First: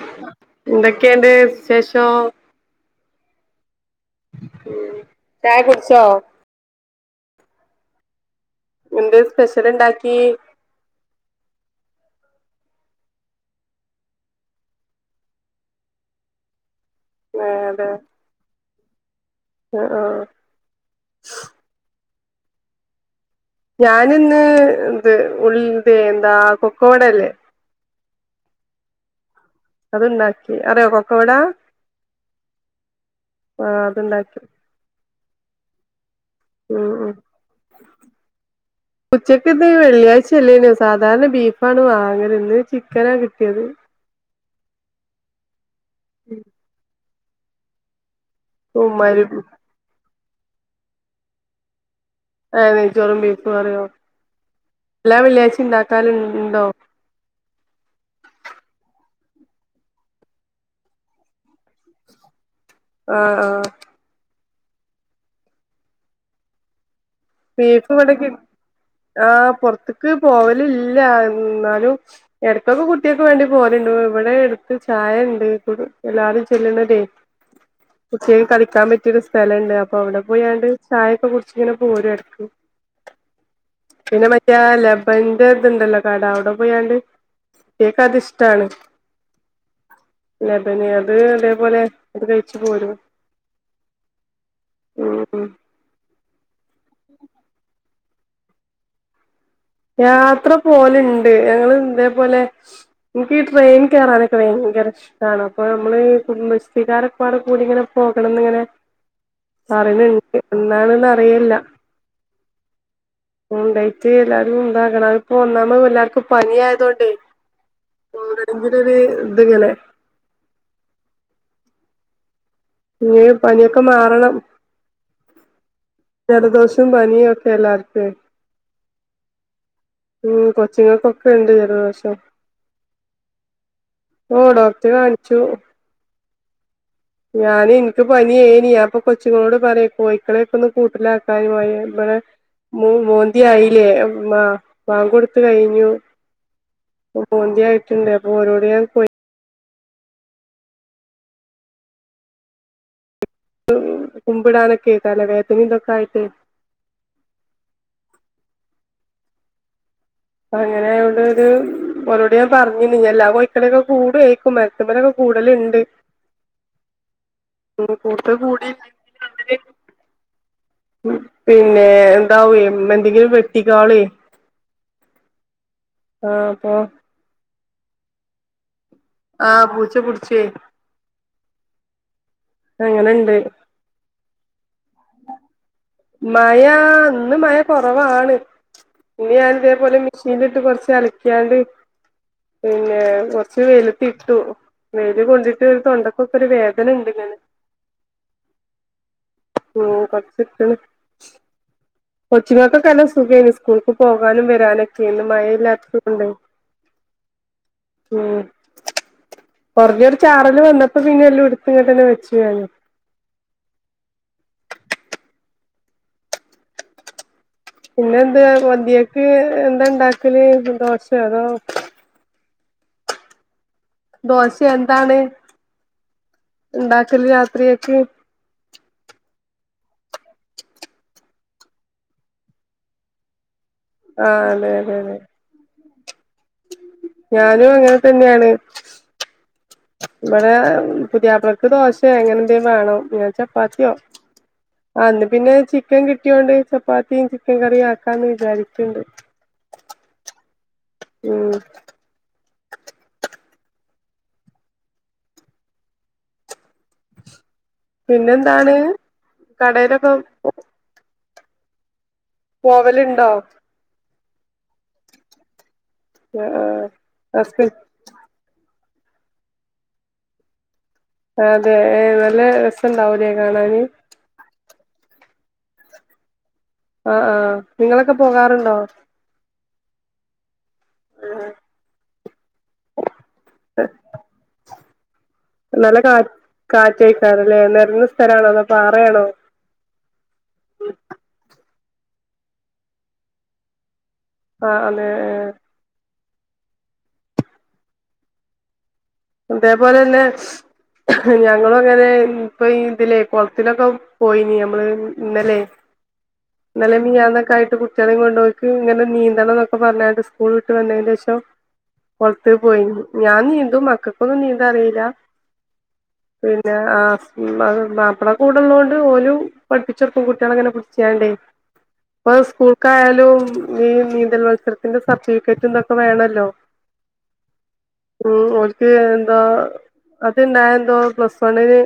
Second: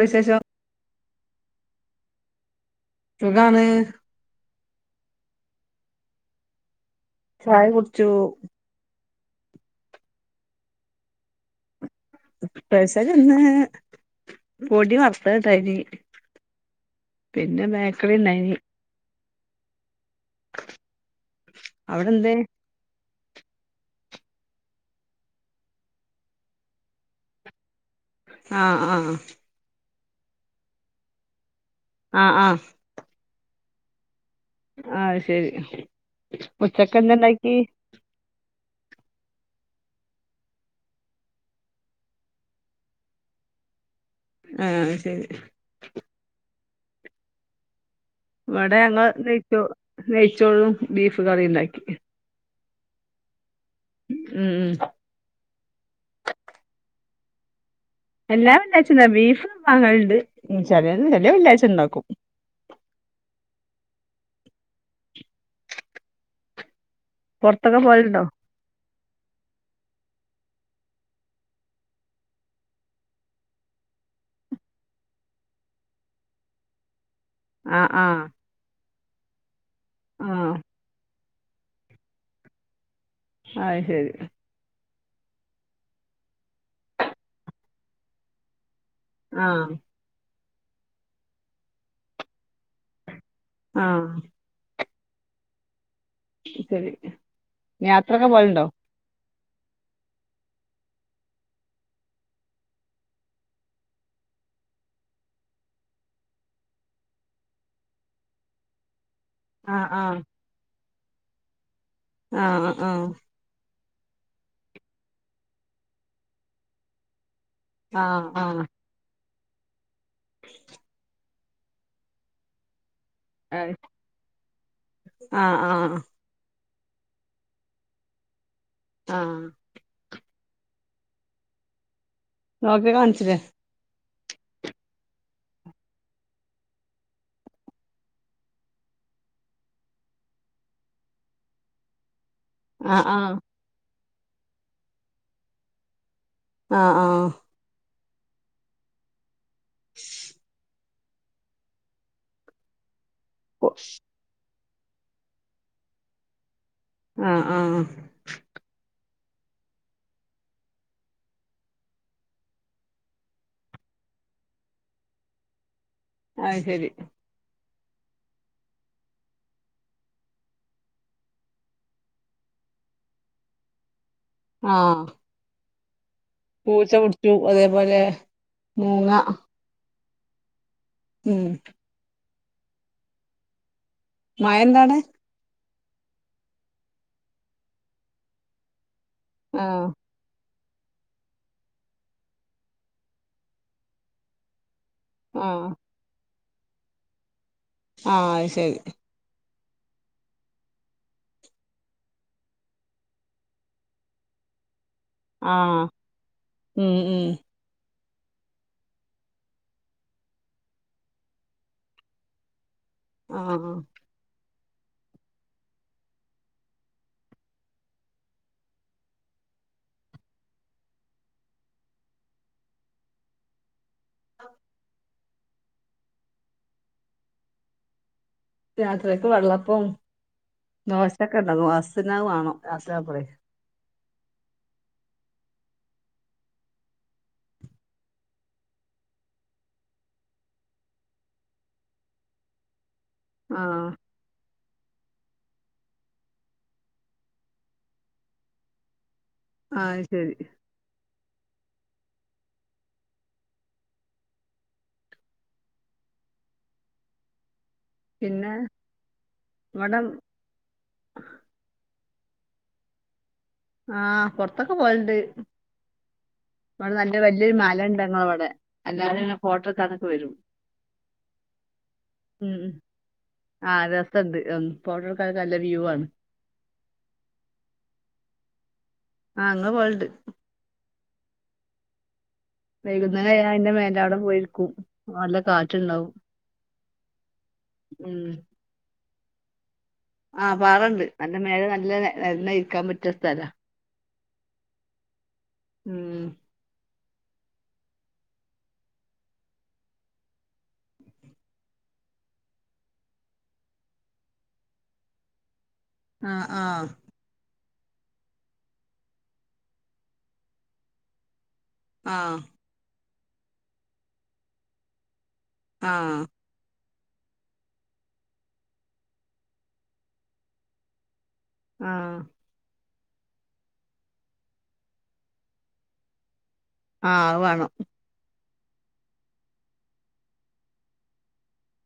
വിശേഷം എന്തൊക്കെണ്ട് വിശേഷം സ [inaudible] സുഖാണ് ചായ കുടിച്ചോ ചായ കുടിച്ചു എന്ത് സ്പെഷ്യല് ഇണ്ടാക്കി സ്പെഷല്ന്ന് പൊടി വർത്തത് ണ്ടായിന് പിന്നെ ബേക്കറി ഇണ്ടായിനി ആ ആ അവിടെ എന്തേ ഞാനിന്ന് ഇന്ന് എന്താ കൊക്കോടല്ലേ ആഹ് ആഹ് അതുണ്ടാക്കി അറിയോ കൊക്കവടാ ആഹ് ആഹ് ആഹ് അത്ണ്ടാക്കി ആഹ് അയ്ശരി ഉം ഉം ഉച്ചക്കന്തണ്ടാക്കി ഉച്ചക്ക് ഇത് വെള്ളിയാഴ്ചയല്ലേനോ സാധാരണ ബീഫാണ് വാങ്ങല് ഇന്ന് ചിക്കനാ കിട്ടിയത് ആഹ് അയ്ശരി ഉം ഇവിടെ ഞങ്ങൾ ഉമ്മാരി നെയിച്ചോ നേയ്ച്ചോറും ബീഫ് കറി ഉണ്ടാക്കി [unintelligible] അറിയോ ഉം ഉം എല്ലാ വെള്ളിയാഴ്ച ഇണ്ടാക്കാലും ഇണ്ടോ എല്ലാം വെള്ളാഴ്ച്ചന്താ ബീഫ് വാങ്ങലണ്ട് ചെല വെള്ള്യാച ഉണ്ടാക്കും ആഹ് ആഹ് പൊറത്തൊക്കെ പോവലുണ്ടോ ബിഫവിടകി ആഹ് പുറത്ത ക്ക് പോവലില്ല എന്നാലും ഇടക്കൊക്കെ കുട്ടികക്ക് വേണ്ടി പോവലുണ്ട് ഇവിടെ അടുത്ത് ചായ ഇണ്ട് എല്ലാരും ചെല്ലുന്നതേ ആഹ് ആഹ് ച്ചക്ക് കളിക്കാൻ പ ത്തിരി സ്ഥലണ്ട് അ അപ്പൊ അവിടെ ആഹ് പോയാണ്ട് ചായൊക്കെ കുടിച്ച് ഇങ്ങനെ പോരുവ അത് ശരി പിന്നെ മറ്റേല്ല അപ്പ എന്റെ ഇതുണ്ടല്ലോ കട അവിടെ പോയാണ്ട് കേക്ക അത് ഇഷ്ടാണ് ആഹ് ലബന് അത് അതേപോലെ അത് കഴിച്ചു പോരും ആഹ് ഉം ശരി യാത്രക്കെ പോവല്ണ്ടോ യാത്ര പോല്ണ്ട് ഞങ്ങള് ഇതേപോലെ, എനിക്കീ ട്രെയിൻ കേറാനൊക്കെ ഭയങ്കര ഇഷ്ടാണ് അപ്പൊ നമ്മള് കുടുംബശ്രീകാരെക്കാടെ കൂടി ഇങ്ങനെ പോകണംന്ന് ഇങ്ങനെ ആഹ് പറയ്ണ് ആഹ് ണ്ട് എന്നാണ്ന്ന് ന്നാറിയില്ല ആഹ് ആഹ് ഉണ്ടായിട്ട് എല്ലാരും ഇതാകണം. അതിപ്പോ ഒന്നാമത് എല്ലാർക്കും പനിയായതോണ്ടെയ് ആഹ് ആഹ് [unintelligible] ഇത്ങ്ങനെ ഇനി പനിയൊക്കെ മാറണം. ആഹ് ആഹ് ജലദോഷം ത്തും പനിയൊക്കെ എല്ലാർക്കുവേ ആഹ് ഉം കൊച്ച്ങ്ങക്കൊക്കെ ഇണ്ട് ജലദോഷം. ഡോക്ടറെ കാണിച്ചില്ലേ? ഓ ഡോക്ടറെ കാണിച്ചു ഞാന് ഇൻക്ക് പനിയേനി. അപ്പൊ കൊച്ചുങ്ങളോട് പറയാ കോയിക്കളെയൊക്കെ ഒന്ന് കൂട്ടിലാക്കാന് മഴ വര്മ്പളെ മു ആഹ് ആഹ് മോന്തിയായീല്ലേ? മാ ബാങ്കൊട്ത്ത് കഴിഞ്ഞു ആഹ് ആഹ് റ്റ്ണ്ട് അപ്പൊ ഓരോടെ ഞാൻ കോയി [unintelligible] കുമ്പിടാനൊകെ ക്കെയേ തലവേദനയും ഇതൊക്കെ ആയിട്ട് ആഹ് ആഹ് ആഹ് അങ്ങനെ ആയോണ്ട് ഒരു ഓരോട് ഞാൻ പറഞ്ഞിന് ഇനി എല്ലാ കോയിക്കളെയൊക്കെ കൂട് വക്കും മരത്തിൻമേലൊക്കെ കൂടെല്ലാം ഉണ്ട് അത് ശരി ഉം കൂട്ട് കൂടി [unintelligible] പിന്നെ എന്താവേ എന്തെങ്കിലും വെട്ടികാളീ ആഹ് ആഹ് അപ്പൊ പൂച്ച പിടിച്ചു അതേ പോലെ ആഹ് പൂച്ച പുടി ച്ച് ഉം അങ്ങനെണ്ട് മയയുണ്ടോ അവിടെ മയാ ഇന്ന് മയ കൊറവാണ് തുണി ഞാനിതേ ആഹ് പോലെ മെഷീനില് ഇട്ട് കൊറ ച്ചലക്ക്യാണ്ട് പിന്നെ കൊറച്ച് വെയിലത്തിട്ടു വെയില് ആഹ് കൊണ്ടിട്ട് തൊണ്ട ക്കൊക്കൊരു വേദന ഉണ്ട് ഇങ്ങനെ ആഹ് അത് ശെരി ആഹ് കൊറച്ചിട്ട് കൊച്ചിങ്ങക്കൊക്കെ എല്ലാം സുഖേയ്ന് സ്കൂൾക്ക് പോകാനും വരാനും [unintelligible] ആഹ് മഴയില്ലാത്തത് കൊണ്ടെയ് ഉം ഉം ഉം കൊർഞ്ഞൊരു ചാറല് വന്നപ്പൊപിന്നെ എല്ലോഎടുത്ത് ഇങ്ങട്ടന്നെ വെച്ച് ഞാന് ആഹ് പിന്നെ എന്ത് അന്തിയക്ക് എന്താണ്ടാക്കല് ദോഷേ അതോ ദോശ എന്താണ് ഉണ്ടാക്കല് രാത്രിയക്ക് രാത്രിക്ക് വെള്ളപ്പം ദോശെക്കെണ്ടാക്കും ഹസ്സിനത് വാണം ലാസ്റ്റ് ആവുമ്പളെ ആഹ് അതെ അതെ അതെ ഞാനും അങ്ങൻ തെന്നെണ് ഇവടെ പുതിയാപ്ലക്ക് ദോശെ അങ്ങനെ ന്തേ വേണം ഞാൻ ആഹ് ചപ്പാത്ത്യോ ആ ഇന്ന് പിന്നെ ചിക്കൻ കിട്ട്യോണ്ട് ചപ്പാത്തിം ചിക്കൻ കറിം ആക്കാന്ന് വിചാര്ക്ക്ണ്ട്. അഅ് ശെരി ഉം പിന്നെ എന്താണ് ഇവിടെ കടേലൊക്കെ പോവല്ണ്ടോ? ആഹ് പൊർത്തൊക്കെ പോവല്ണ്ട്. ആ ഇവടെ നല്ല വെല്ല്യൊരു ഹസ്ബ മലണ്ട് ഞങ്ങളെ വടെ അല്ലാരുങ്ങനെ ഫോട്ട ട്ക്കാനൊക്കെ വെരും അതെ ഏ നല്ല രസണ്ടാവൂലേ കാണാന് ഫോട്ടെ ട്ക്കാനൊക്കെ നല്ല വ്യൂ ആണ്. ആഹ് ആഹ് നിങ്ങളൊക്കെ പോകാറ്ണ്ടോ? ഞങ്ങള് പോവല്ണ്ട് വൈകുന്നേരായ അയിൻ്റെ മേലെ അവടെ പോയിരിക്കും നല്ല നല്ല കാറ്റ്ണ്ടാവും കാ കാറ്റേക്കാരല്ലേ നെരന്ന ഉം സ്ഥലാണോ അതോ പാറയാണോ ആഹ് പാറ ണ്ട് അയിൻ്റെ മേലെ ന ല്ലേ നന്നെ ഇരിക്കാ പറ്റിയ സ്ഥലാ ആഹ് അതെ ഏ ഉം അതേപോലെ തന്നെ ഞങ്ങളും അങ്ങനെ ഇപ്പം ഇതിലേ കൊളത്തിലൊക്കെ പോയിനി ഞമ്മള് ഇന്നലേ ആ ആ ഇന്നലേം മെൻഞ്ഞന്നാങ്ങാക്കായിട്ട് കുട്ട് കുട്ടികളേം കൊണ്ട്പോയിക്ക് ഇങ്ങനെ നീന്തണന്നൊക്കെ പറഞ്ഞാണ്ട് സ്കൂൾ വിട്ട് വന്നേന്റെ ഷം ആ പൊറത്ത് പോയി ഞാനി ഇതു മക്ക ക്കെന്നും നീന്താറില്ല ആഹ് ആ മാ മാപ്പള കൂടൊള്ളോണ്ട് ഓലും പഠിപ്പിച്ചോർക്കും കുട്ടികളങ്ങനെ പിടിച്ചാണ്ടേ ആഹ് ക്കായാലും ഈ നീന്തല് മത്സരത്തിന്റെ സർട്ടിഫിക്കറ്റെന്തൊക്കെ വേണോല്ലോ ആഹ് വേണം ഉം ഓര് ക്ക്‌ ഏന്താ അത് ഇണ്ടായ എന്തോ പ്ലസ് വണ്ണിന്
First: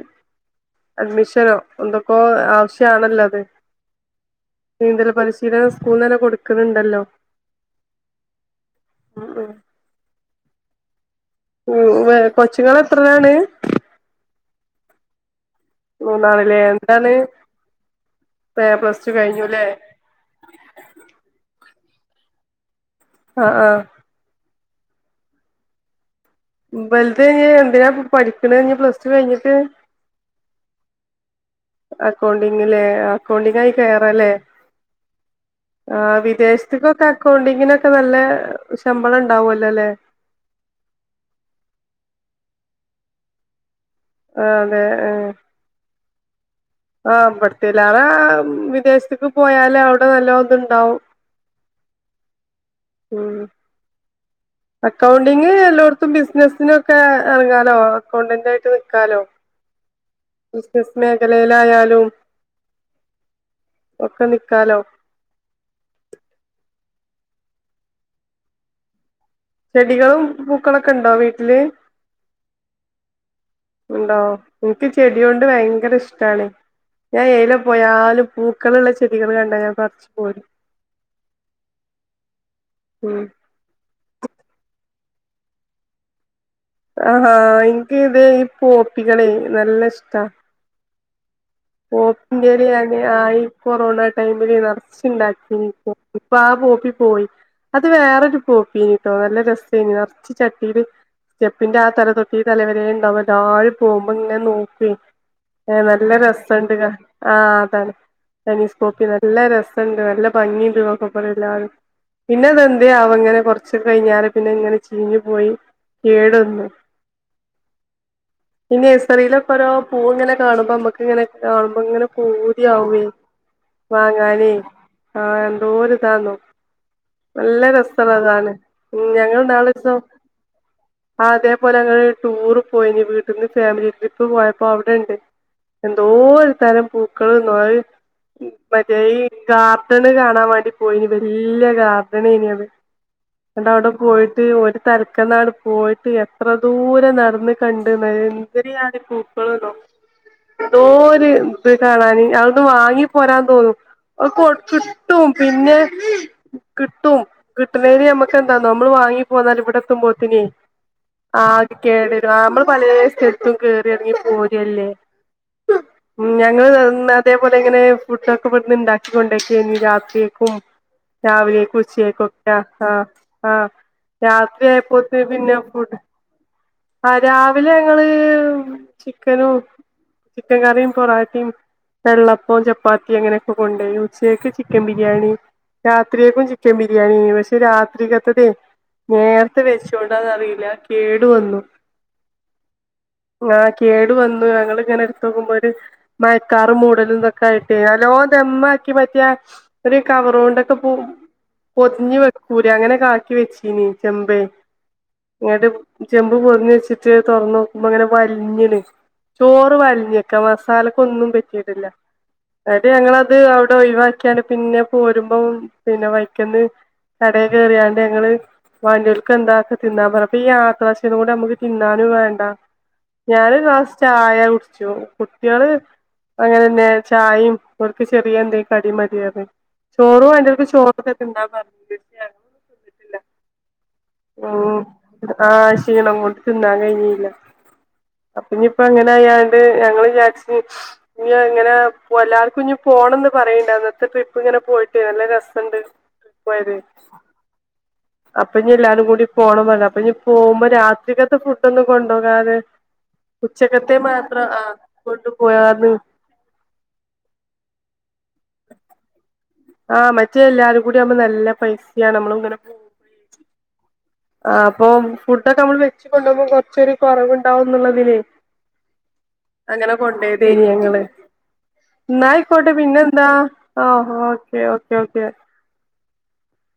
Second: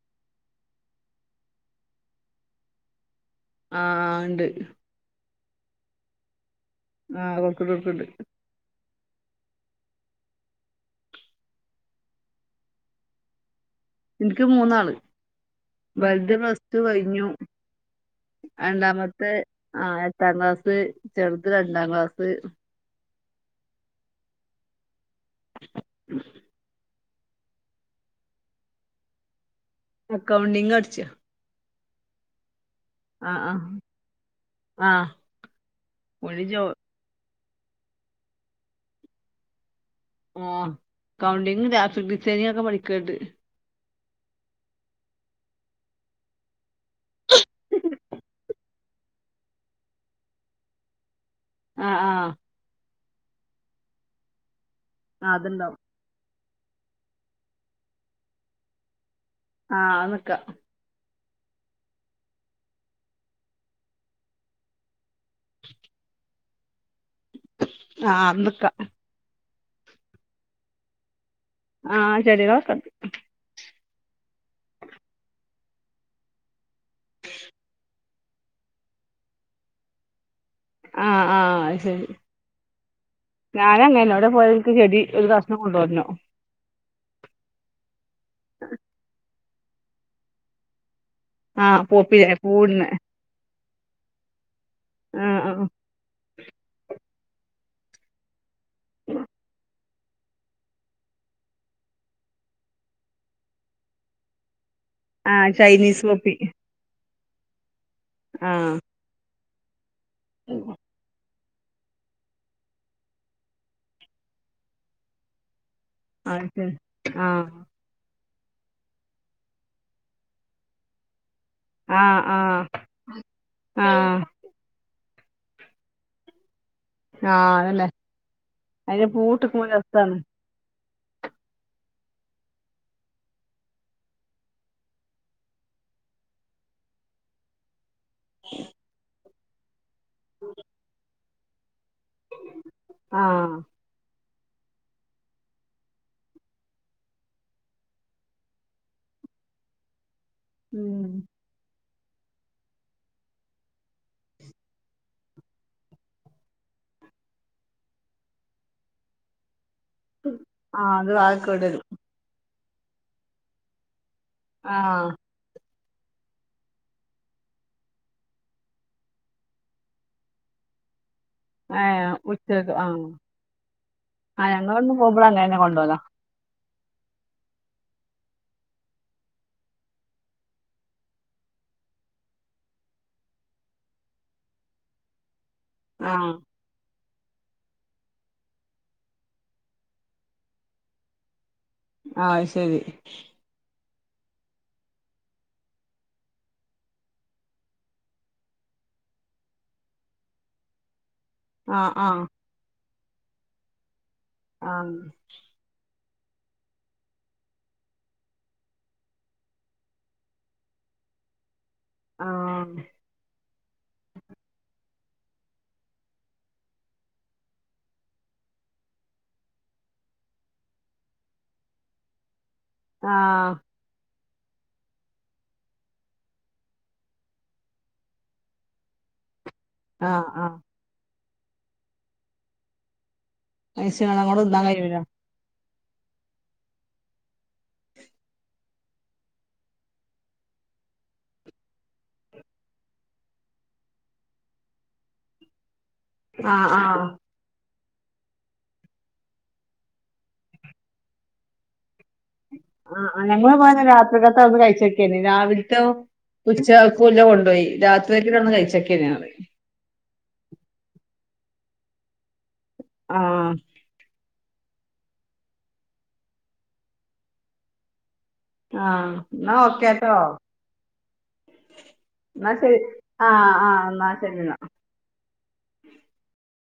അഡ്മിഷനോ എന്തൊക്കോ ആവശ്യാണല്ലോ അത് ആ ആഹ് ഇണ്ട് ഇടേ സ്കൂളന്നെ കൊടു ആഹ് കൊക്ക കൊക്കണ്ട് ഉം ഉം ഉം വെ കൊച്ചുങ്ങളെത്രയാണ് എനിക്ക് മൂന്നാള് വലുത് മൂന്നാളില്ലേ പ്ലസ് ടു എന്താണ് കഴിഞ്ഞു പ്ലസ് ടു രണ്ടാമത്തെ കഴിഞ്ഞുല്ലേ ആ എട്ടാം ക്ലാസ് ചെറുത് രണ്ടാം ക്ലാ സ് ആഹ് ആഹ് വലുത് കഴിഞ്ഞാ എന്തിനാ ഇപ്പ പഠിക്കണെ പ്ലസ് ടു കഴിഞ്ഞിട്ട് അക്കൗണ്ടിങ്ങ് പഠിച്ചു അകൗണ്ടി ഞ്ഞല്ലേ ആ അക്കൗണ്ടിങ്ങ് ആഹ് ആയി കേറാല്ലേ ആഹ് ആ ഓല് ജോ വിദേശത്തക്കൊക്കെ അക്കൗണ്ടിങ്ങിനൊക്കെ നല്ല ശമ്പളം ഉണ്ടാവുല്ലോ അല്ലേ ആ കൗണ്ടിങ് ഗ്രാഫിക് ഡിസൈനിങ് ഒക്കെ പഠിക്കേണ്ട് ആ അതെ ആ ആ ഇവിടത്തേലാ റെ വിദേശത്തക്ക് പോയാല് അവിടെ നല്ല ഒതുണ്ടാവും ആഹ് ആ ഉം അക്കൗണ്ടിങ്ങ് അതുണ്ടാവും എല്ലോയിടത്തും ബിസിനസ് ഇതിനൊക്കെ എറങ്ങാലോ അക്കൗണ്ടന്റ് ആയിട്ട് നിക്കാലോ ആ അത് നിക്ക നിലയിലായാലും ഒക്കെ നിക്കാലോ ആ നിക്കാ ചെടികളും പൂക്കളൊക്കെ ഇണ്ടോ വീ ആ ചെടികളൊക്കണ്ട് ഉണ്ടോ എനിക്ക് ചെടി കൊണ്ട് ഭയങ്കര ഇഷ്ടാണ് ഞാൻ ഏലെ പോയാലും പൂക്കളുള്ള ചെടികൾ കണ്ടാ ഞാൻ പറിച്ച് പോരും ആഹ് ആ അയ്ശരി ഉം ഞാനും അങ്ങനെ എവിടെ പോയാലും എനിക്ക് ചെടി ഒരു കഷ്ണം കൊണ്ടുവരണം ആഹാ എനിക്ക് ഇതേ ഈ പോപ്പികള് നല്ല ഇഷ്ടാ ആഹ് ഓ പോപ്പില്ലേ പൂവിടുന്നെ [unintelligible] ആയി കൊറോണ ടൈമില് ചെയ്താണ് ആഹ് ചിണ്ടാക്കി ആഹ് ഇപ്പാ പോപ്പി പോയി അത് വേറൊരു പോപ്പീട്ടോ നല്ല രസേനി നെറച്ച് ചട്ടീല് സ്റ്റെപ്പിന്റെ ആ തല തൊട്ട് ഈ തലവരെ ഇണ്ടാവും താഴെ പോകുമ്പോ ഇങ്ങനെ നോക്കി ആ ചൈനീസ് പോപ്പി എന്ത് കാ ആ അതാണ് ആഹ് ചൈനീസ് കോപ്പി നല്ല രസ തെണ്ട് നല്ല ഭംഗിണ്ട് [unintelligible] എല്ലാവരും പിന്നെതെന്ത് അവ അങ്ങനെ കൊറച്ച് കഴിഞ്ഞാല് പിന്നെ ഇങ്ങനെ ചീഞ്ഞു പോയി കേട് വന്നു ആരിക്കാണ് ആ ഈ നഴ്സറിയിലൊക്കെ ഓരോ പൂവ് ഇങ്ങനെ കാണുമ്പോ നമ്മുക്ക് ഇങ്ങനെ കാണുമ്പോ ഇങ്ങനെ ആഹ് ആഹ് പൂതിയാവോയ് ആഹ് വാങ്ങാനേ ആ എന്തോര് ഇതാന്നോ ആഹ് നല്ല അതന്നെ രസള്ളതാണ് അയിന്റെ ഞങ്ങൾ പൂവിട്ട്ക്കുമ്പോ ഇന്നാളോസം രസാണ് ആ അതേപോലെ ഒരു ടൂർ പോയിന് വീട്ടീന്ന് ഫാമിലി ട്രിപ്പ് പോയപ്പോ അവിടെ ഇണ്ട് എ എന്തോര് തരം പൂക്കളെന്നോ അവ മറ്റേ ഈ ഗാർഡന് കാണാൻ വേണ്ടി പോയിന് വല്യ ഗാർ [unintelligible] ആഹ് എന്താ അവിടെ പോയിട് ത് ഒരു തരക്കനാട് പോയിട്ട് എത്ര ദൂരം നടന്ന് കണ്ട് നേ എന്തരിയാണ് പൂക്കളെന്നോ ഉം ന്തോര് ത് കാണാന് അത് വാങ്ങി പോരാൻ തോന്നും അ കൊ കിട്ടും പിന്നെ കിട്ടും കിട്ടണേന് നമ്മക്ക് എന്താ നമ്മള് വാങ്ങി പോന്നാൽ ഇവിടെ ത്തുമ്പോത്തിനേ ആഹ് അത് വാഴക്ക ആത് ഇടലും കേ ആ നമ്മള് പലേ സ്ഥലത്തും കേറി എറങ്ങി പോര്യല്ലേ ആഹ് ഉം ഞങ്ങള് ഇതേ നേരത്തേപോലെ ഇങ്ങനെ ഫുഡൊക്കെ ഇവിടുന്ന് ഇണ്ടാക്കി കൊണ്ടേക്കേനി രാത്രിയേക്കും രാവിലെയ്ക്കു ഏഹ് ഉച്ചയ്ക്കൊക്ക ഉച്ചക്ക് ആ ആഹ് ആ ആഹ് രാത്രി ഞങ്ങളവിടുന്ന് ആയപ്പോത്തിരി പോകുമ്പള് പിന്നെ അങ്ങനെന്നെ പുട്ട് കൊണ്ടോവലാ ആ രാവിലെ ഞങ്ങള് ചിക്കനും ചിക്കൻ കറിയും പൊറോട്ടയും വെള്ളപ്പവും ചപ്പാത്തി അങ്ങനെയൊക്കെ കൊണ്ട്പോയി ഉച്ചക്ക് ചിക്കൻ ബിരിയാണി ആഹ് രാത്രിയേക്കും ചിക്കൻബി ബിരിയാണി പക്ഷെ രാത്രിക്കകത്തൊക്കെ നേരത്തെ വെച്ചോണ്ടാന്നറിയില്ല കേടു വന്നു ആ ഹ്ശെരി ആഹ് കേടു വന്നു ഞങ്ങളിങ്ങനെ ത്തോക്കുമ്പോ ഒര് മയക്കാറും മൂടലു തൊക്കെയിട്ട് അല്ലോം ദമ്മാക്കി പറ്റിയ ഒരു കവറ് കൊണ്ടൊക്കെ പോ ആഹ് പൊതിഞ്ഞു ആഹ് വക്കൂലേഅങ്ങനെ ഒക്കെ ആക്കി വെച്ചീനി ചെമ്പ് ആഹ് ഇങ്ങട്ട് ചെമ്പ് പൊതിഞ്ഞ് വെച്ചിട്ട് തുറന്ന് നോക്കുമ്പോ അങ്ങനെ വലഞ്ഞിണ് ചോറ് വലഞ്ഞ വലിഞ്ഞക്ക മസാലക്ക്‌ ഒന്നും പറ്റി ട്ട്ല്ല ആഹ് ഇങ്ങട്ട് ഞങ്ങള് അത് ഇത് ഒഴിവാക്കിയാണ്ട് പിന്നെ പോരുമ്പം പിന്നെ വൈക്കന്ന് കടെ കേറ്യേണ്ട് ഞങ്ങള് വാണ്ട്യൽക് എന്താച്ചാൽ തിന്നാൻ പറ അപ്പൊ ഈ യാത്രാ ക്ഷീണം കൊണ്ട് നമക്ക് തിന്നാനും വേണ്ട ഞന് ആഹ് ഒരു ഗ്ലാസ്സ് ചാ [unintelligible] ചോറ്കുട്ട്യേള് അങ്ങനെന്നെ ചായിം ഓൽക്ക് ചെറിയ എന്തേ കടിം മതി പറഞ്ഞ് ആഹ് ചോറു ആഹ് വേണ്ടിയവർക്ക്ചോറ് എന്താ പറഞ്ഞത് ഞാൻ ശ്രദ്ധിച്ചിട്ടില്ല കഴിച്ച്കാണ്ട് അങ്ങോട്ട് തിന്നാൻ ഉം കഴിയൂല ആഹ് ക്ഷീണം കൊണ്ട് തിന്നാൻ കഴിഞ്ഞില്ല അപ്പൊ ഇനിപ്പങ്ങനായാണ്ട് ഞങ്ങള് വിചാരിച്ച് ഇനി അങ്ങനെ എല്ലാർക്കും ഇനി പോണംന്ന് പറയ്ണ്ട് അന്നത്തെ ട്രിപ്പ് ഇങ്ങനെ പോയിട്ട് നല്ല രസണ്ട് ആ ആ അപ്പഴ ത്തേക്ക് ഇനി എല്ലാരും കൂടി പോണം പറഞ്ഞ് അപ്പൊ പോകുമ്പോ രാത്രിക്കത്തെ ഫുഡൊന്നും ആ ഞങ്ങള് പോയന്ന് രാത്രികത്തെ മാത്രം ഔട്ന്ന് ആഹ് കഴിച്ചോക്കെനി കൊണ്ടു രാവിലത്തെ പോയാന്ന് ഉച്ചക്കക്കുള്ളത് കൊണ്ടോയി രാത് തെക്കിന്റെ ഔട്ന് കഴിച്ചെക്കെനി ഞങ്ങള് ആഹ് മറ്റേ എല്ലാരും കൂടി ആമ്പോ നല്ല പൈസാണ് നമ്മള് ഇങ്ങനെ ആഹ് ആ അപ്പം ഫുഡ് ഒക്കെ നമ്മള് വെച്ച് കൊണ്ടോവുമ്പോ കൊറച്ചൊരു കുറവുണ്ടാവുവെന്നുള്ളതില് ആഹ് ഇന്നാ അങ്ങനെ ഓക്കേട്ടോ കൊണ്ടേയ്തേനി ഞങ്ങള് ഇന്നാ എന്നായിക്കോട്ടെ ശരി പിന്നെ എന്താ ആഹ് ആ ആഹ് ഇന്നാ ശരി ഇന്നാ ഓക്കെ ഓക്കേ ഓക്കെ